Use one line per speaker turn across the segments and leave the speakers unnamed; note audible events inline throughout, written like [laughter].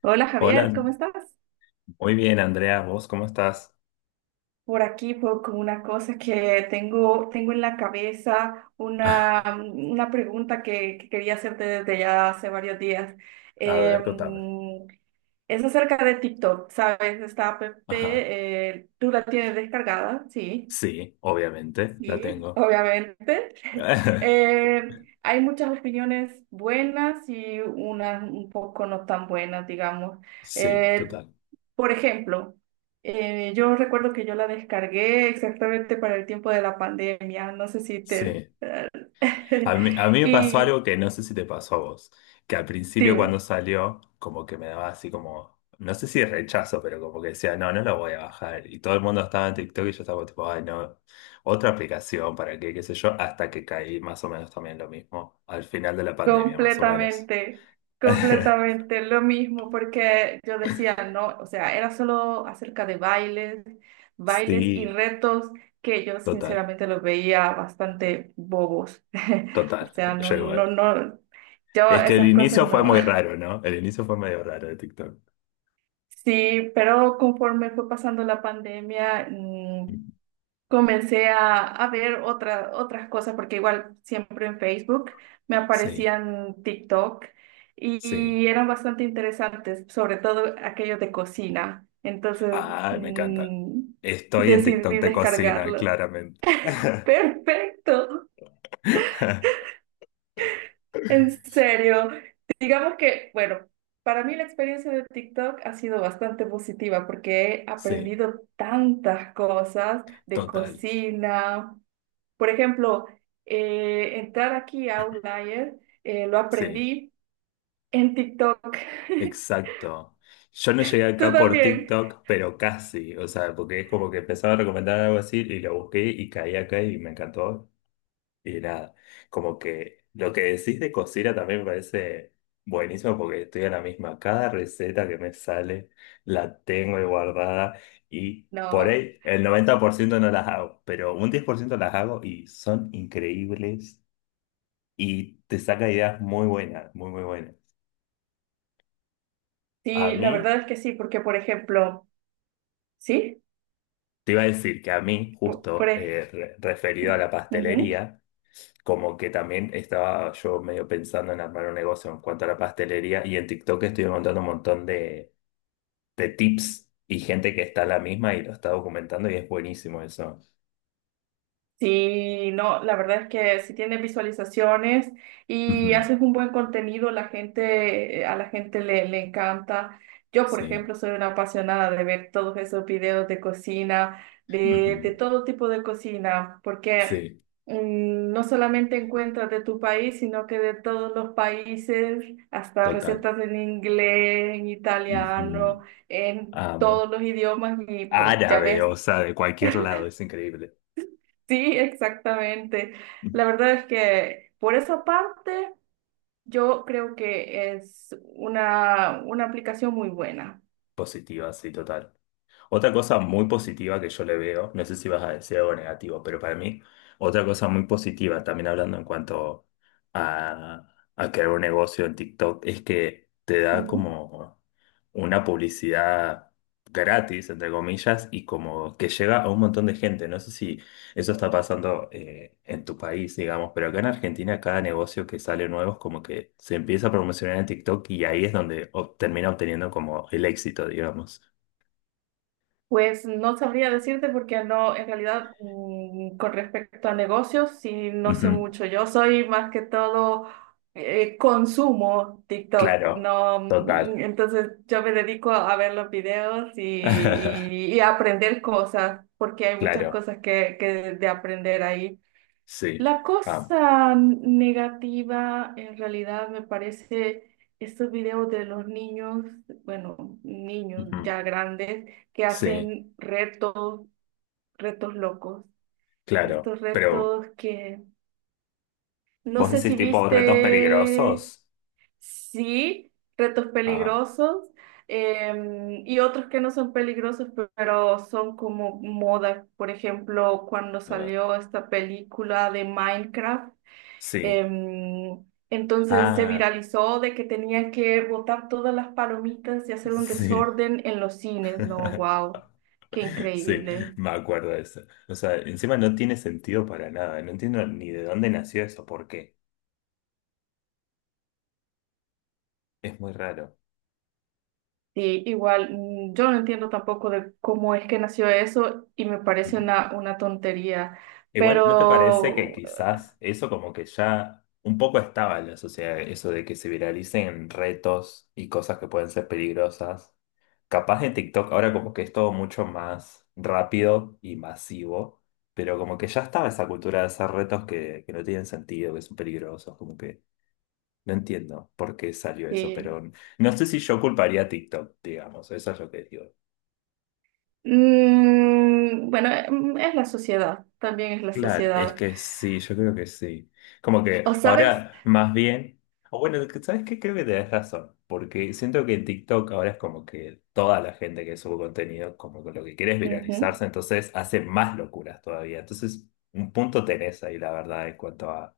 Hola Javier,
Hola,
¿cómo estás?
muy bien, Andrea, ¿vos cómo estás?
Por aquí, por como una cosa que tengo en la cabeza, una pregunta que quería hacerte desde ya hace varios días.
A ver, contame.
Em, es acerca de TikTok, ¿sabes? Esta app,
Ajá,
tú la tienes descargada, sí.
sí, obviamente, la
Sí,
tengo.
obviamente. [laughs]
[laughs]
Hay muchas opiniones buenas y unas un poco no tan buenas, digamos.
Sí,
Eh,
total.
por ejemplo, yo recuerdo que yo la descargué exactamente para el tiempo de la pandemia, no sé si te...
Sí.
[laughs]
A mí me pasó
Y
algo que no sé si te pasó a vos, que al principio
dime.
cuando salió, como que me daba así como, no sé si rechazo, pero como que decía, no, no lo voy a bajar. Y todo el mundo estaba en TikTok y yo estaba tipo, ay, no, otra aplicación, ¿para qué? ¿Qué sé yo? Hasta que caí más o menos también lo mismo, al final de la pandemia, más o menos.
Completamente,
[laughs]
completamente lo mismo, porque yo decía, no, o sea, era solo acerca de bailes, bailes y
Sí,
retos que yo
total.
sinceramente los veía bastante bobos. [laughs] O
Total,
sea,
yo
no, no,
igual.
no, yo
Es que el
esas cosas
inicio fue
no.
muy
[laughs]
raro, ¿no? El inicio fue medio raro de TikTok.
Sí, pero conforme fue pasando la pandemia, comencé a ver otras cosas, porque igual siempre en Facebook me
Sí,
aparecían TikTok
sí.
y eran bastante interesantes, sobre todo aquello de cocina. Entonces,
Ay, me encanta. Estoy en
decidí
TikTok de cocina,
descargarlo.
claramente.
[laughs] Perfecto,
[laughs]
en serio. Digamos que, bueno, para mí la experiencia de TikTok ha sido bastante positiva porque he
Sí,
aprendido tantas cosas de
total.
cocina. Por ejemplo, entrar aquí a Outlier, lo
Sí,
aprendí en TikTok. [laughs]
exacto. Yo no llegué
¿Tú
acá por
también?
TikTok, pero casi. O sea, porque es como que empezaba a recomendar algo así y lo busqué y caí acá y me encantó. Y nada, como que lo que decís de cocina también me parece buenísimo porque estoy en la misma. Cada receta que me sale la tengo ahí guardada y por
No,
ahí el 90% no las hago, pero un 10% las hago y son increíbles y te saca ideas muy buenas, muy buenas. A
sí, la
mí,
verdad es que sí, porque por ejemplo, sí,
te iba a decir que a mí,
por, por
justo
ej-
referido a la
ujú.
pastelería, como que también estaba yo medio pensando en armar un negocio en cuanto a la pastelería y en TikTok estoy montando un montón de tips y gente que está en la misma y lo está documentando y es buenísimo eso.
Sí, no, la verdad es que si tienes visualizaciones
Ujú,
y haces un buen contenido, a la gente le encanta. Yo, por
sí,
ejemplo, soy una apasionada de ver todos esos videos de cocina, de
ujú,
todo tipo de cocina, porque
sí,
no solamente encuentras de tu país, sino que de todos los países, hasta
total.
recetas en inglés, en italiano,
Ujú,
en
amo.
todos los idiomas, y pues ya
Árabe,
ves.
o sea, de cualquier lado, es increíble.
Sí, exactamente. La verdad es que por esa parte yo creo que es una aplicación muy buena.
Positiva, sí, total. Otra cosa muy positiva que yo le veo, no sé si vas a decir algo negativo, pero para mí, otra cosa muy positiva, también hablando en cuanto a crear un negocio en TikTok, es que te da
Ujú.
como una publicidad gratis, entre comillas, y como que llega a un montón de gente. No sé si eso está pasando en tu país, digamos, pero acá en Argentina cada negocio que sale nuevo es como que se empieza a promocionar en TikTok y ahí es donde termina obteniendo como el éxito, digamos.
Pues no sabría decirte porque no, en realidad con respecto a negocios, sí, no sé
Ujú.
mucho. Yo soy más que todo, consumo TikTok,
Claro,
no,
total.
entonces yo me dedico a ver los videos y,
[laughs]
y- y a aprender cosas porque hay muchas
Claro,
cosas que de aprender ahí.
sí.
La
Ah,
cosa negativa en realidad me parece estos videos de los niños, bueno, niños
ujú,
ya grandes que
sí,
hacen retos, retos locos.
claro.
Estos
Pero,
retos que no
¿vos
sé
decís
si
tipo retos
viste,
peligrosos?
sí, retos
Ah,
peligrosos, y otros que no son peligrosos, pero son como moda. Por ejemplo, cuando
a ver.
salió esta película de Minecraft.
Sí.
Em, entonces se
Ah,
viralizó de que tenía que botar todas las palomitas y hacer un
sí.
desorden en los cines. No,
[laughs]
wow, qué
Sí,
increíble.
me acuerdo de eso. O sea, encima no tiene sentido para nada. No entiendo ni de dónde nació eso, por qué. Es muy raro.
Sí, igual, yo no entiendo tampoco de cómo es que nació eso y me parece
Ujú.
una tontería,
Igual, ¿no te parece que
pero
quizás eso como que ya un poco estaba en la sociedad, eso de que se viralicen retos y cosas que pueden ser peligrosas? Capaz en TikTok ahora como que es todo mucho más rápido y masivo, pero como que ya estaba esa cultura de hacer retos que no tienen sentido, que son peligrosos, como que no entiendo por qué salió eso,
sí.
pero no sé si yo culparía a TikTok, digamos, eso es lo que digo.
Bueno, es la sociedad, también es la
Claro, es
sociedad.
que sí, yo creo que sí. Como que
¿O sabes?
ahora más bien, o bueno, ¿sabes qué? Creo que tenés razón, porque siento que en TikTok ahora es como que toda la gente que sube contenido, como que lo que quiere es
Ujú.
viralizarse, entonces hace más locuras todavía. Entonces, un punto tenés ahí, la verdad, en cuanto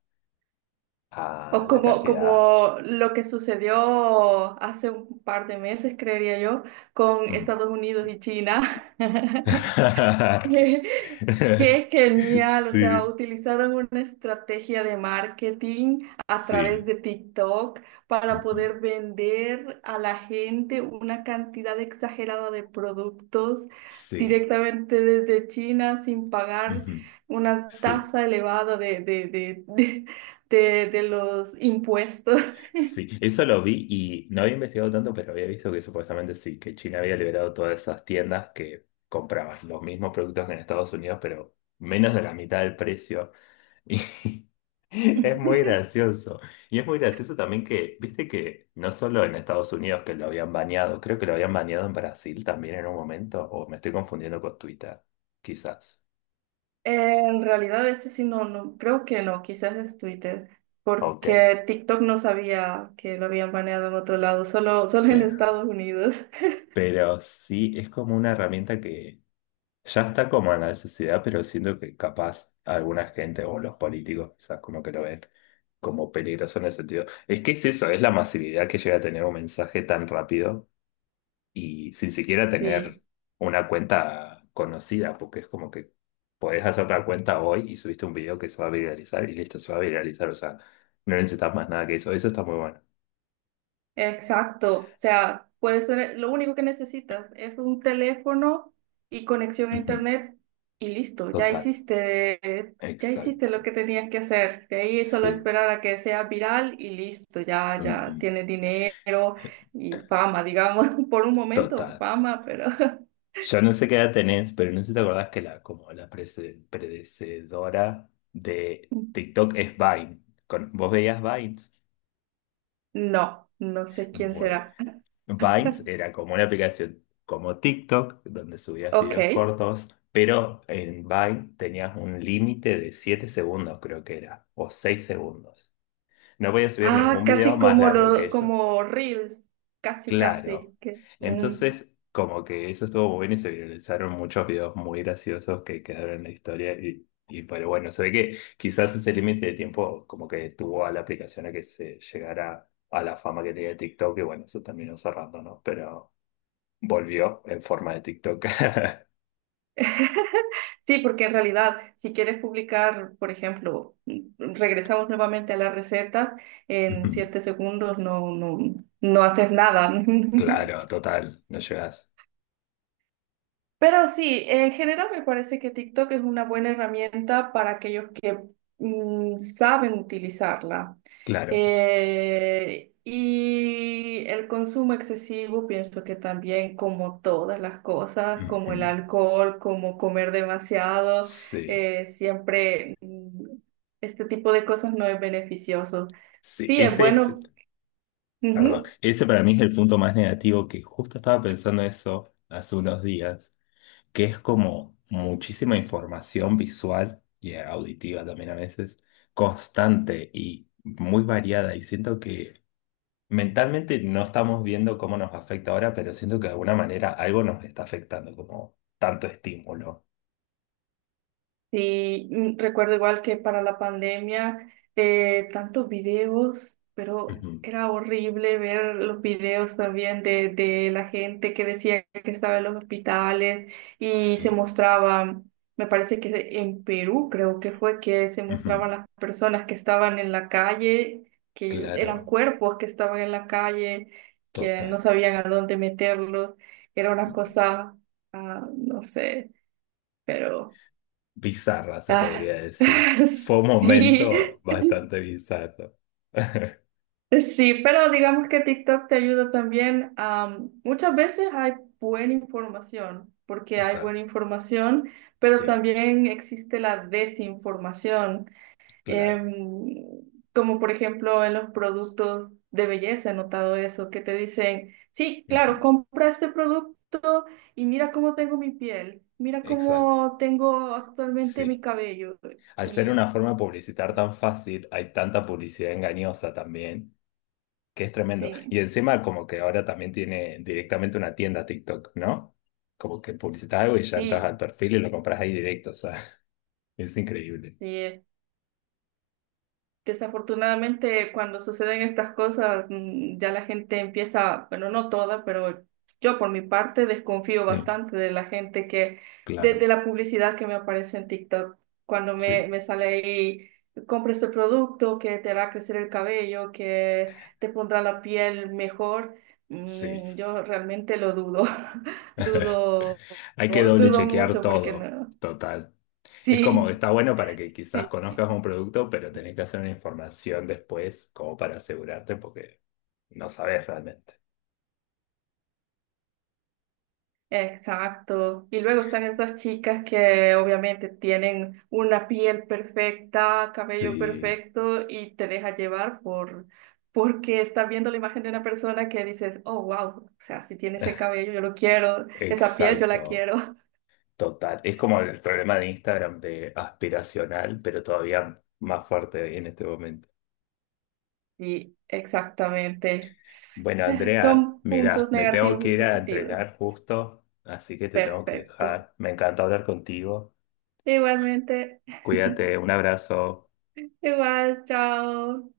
a
O
la
como,
cantidad.
como lo que sucedió hace un par de meses, creería yo, con
Mm.
Estados Unidos y China. [laughs]
[laughs]
Qué qué genial, o sea,
Sí,
utilizaron una estrategia de marketing a través
sí,
de TikTok para
ujú,
poder vender a la gente una cantidad exagerada de productos
sí,
directamente desde China sin pagar
ujú,
una
sí.
tasa elevada [laughs] de, de los impuestos.
Sí, eso lo vi y no había investigado tanto, pero había visto que supuestamente sí, que China había liberado todas esas tiendas que compraban los mismos productos que en Estados Unidos, pero menos de la mitad del precio. Y [laughs] es muy
[laughs]
gracioso. Y es muy gracioso también que, viste que no solo en Estados Unidos que lo habían baneado, creo que lo habían baneado en Brasil también en un momento, o me estoy confundiendo con Twitter, quizás.
En realidad, ese sí no, no, creo que no, quizás es Twitter,
Ok,
porque TikTok no sabía que lo habían baneado en otro lado, solo en
pero,
Estados Unidos.
pero sí, es como una herramienta que ya está como en la sociedad, pero siento que capaz alguna gente o los políticos quizás como que lo ven como peligroso en el sentido. Es que es eso, es la masividad que llega a tener un mensaje tan rápido y sin siquiera
Sí,
tener una cuenta conocida, porque es como que podés hacer una cuenta hoy y subiste un video que se va a viralizar y listo, se va a viralizar, o sea, no necesitas más nada que eso está muy bueno.
exacto. O sea, puedes tener, lo único que necesitas es un teléfono y conexión a
Ujú,
internet y listo,
total,
ya hiciste
exacto,
lo que tenías que hacer. De ahí solo
sí,
esperar a que sea viral y listo, ya,
ujú,
ya tienes dinero y fama, digamos, [laughs] por un momento,
total.
fama, pero [laughs]
Yo no sé qué edad tenés, pero no sé si te acordás que la, como la predecedora de TikTok es Vine. ¿Vos veías Vines?
No, no sé quién
Bueno,
será.
Vines
[laughs]
era como una aplicación como TikTok, donde subías videos
Ok.
cortos, pero en Vine tenías un límite de 7 segundos, creo que era, o 6 segundos. No podías subir
Ah,
ningún video
casi
más largo que eso.
como Reels. Casi,
Claro.
casi.
Entonces, como que eso estuvo muy bien y se viralizaron muchos videos muy graciosos que quedaron en la historia y pero bueno, se ve que quizás ese límite de tiempo como que estuvo a la aplicación a que se llegara a la fama que tenía TikTok y bueno, eso terminó cerrando, ¿no? Pero volvió en forma de TikTok. [laughs]
[laughs] Sí, porque en realidad, si quieres publicar, por ejemplo, regresamos nuevamente a la receta, en
Ujú.
7 segundos no haces nada. [laughs]
Claro, total, no llegas.
Pero sí, en general me parece que TikTok es una buena herramienta para aquellos que saben utilizarla.
Claro.
Y el consumo excesivo, pienso que también como todas las cosas,
Ujú.
como el alcohol, como comer demasiado,
Sí,
siempre este tipo de cosas no es beneficioso.
sí,
Sí, es
ese es.
bueno.
Perdón,
Ujú.
ese para mí es el punto más negativo que justo estaba pensando eso hace unos días, que es como muchísima información visual y auditiva también a veces, constante y muy variada. Y siento que mentalmente no estamos viendo cómo nos afecta ahora, pero siento que de alguna manera algo nos está afectando, como tanto estímulo.
Sí, recuerdo igual que para la pandemia, tantos videos, pero
Ujú,
era horrible ver los videos también de la gente que decía que estaba en los hospitales y se
sí,
mostraba, me parece que en Perú creo que fue que se
ujú,
mostraban las personas que estaban en la calle, que eran
claro,
cuerpos que estaban en la calle, que
total.
no sabían a dónde meterlos, era una cosa, ah, no sé, pero...
Bizarra, se
Ah,
podría decir. Fue un
[laughs] sí,
momento bastante bizarro. [laughs]
sí, pero digamos que TikTok te ayuda también. Muchas veces hay buena información, porque hay
Total,
buena información, pero
sí,
también existe la desinformación,
claro.
em, como por ejemplo en los productos de belleza, he notado eso, que te dicen, sí,
Ujú,
claro, compra este producto y mira cómo tengo mi piel, mira
exacto,
cómo tengo actualmente mi
sí.
cabello.
Al ser
Y
una forma de publicitar tan fácil, hay tanta publicidad engañosa también, que es tremendo. Y
sí,
encima como que ahora también tiene directamente una tienda TikTok, ¿no? Como que publicitas algo y ya entras
sí.
al perfil y lo compras ahí directo, o sea, [laughs] es increíble.
Sí. Desafortunadamente, cuando suceden estas cosas, ya la gente empieza, bueno, no toda, pero yo por mi parte desconfío
Sí,
bastante de la gente que, de
claro,
de la publicidad que me aparece en TikTok, cuando me,
sí,
me sale ahí, compra este producto que te hará crecer el cabello, que te pondrá la piel mejor,
sí.
yo realmente lo dudo, [laughs]
[laughs]
dudo,
Hay que doble
dudo
chequear
mucho porque
todo,
no.
total. Es como que
Sí,
está bueno para que quizás
sí.
conozcas un producto, pero tenés que hacer una información después como para asegurarte porque no sabes realmente.
Exacto. Y luego están estas chicas que obviamente tienen una piel perfecta, cabello
Sí,
perfecto y te deja llevar porque estás viendo la imagen de una persona que dices, oh, wow, o sea, si tiene ese cabello, yo lo quiero, esa piel, yo la
exacto,
quiero.
total. Es como el problema de Instagram de aspiracional, pero todavía más fuerte en este momento.
Y exactamente.
Bueno,
[laughs]
Andrea,
Son
mira,
puntos
me tengo
negativos
que
y
ir a
positivos.
entrenar justo, así que te tengo que
Perfecto.
dejar. Me encanta hablar contigo.
Igualmente.
Cuídate, un abrazo.
[laughs] Igual, chao.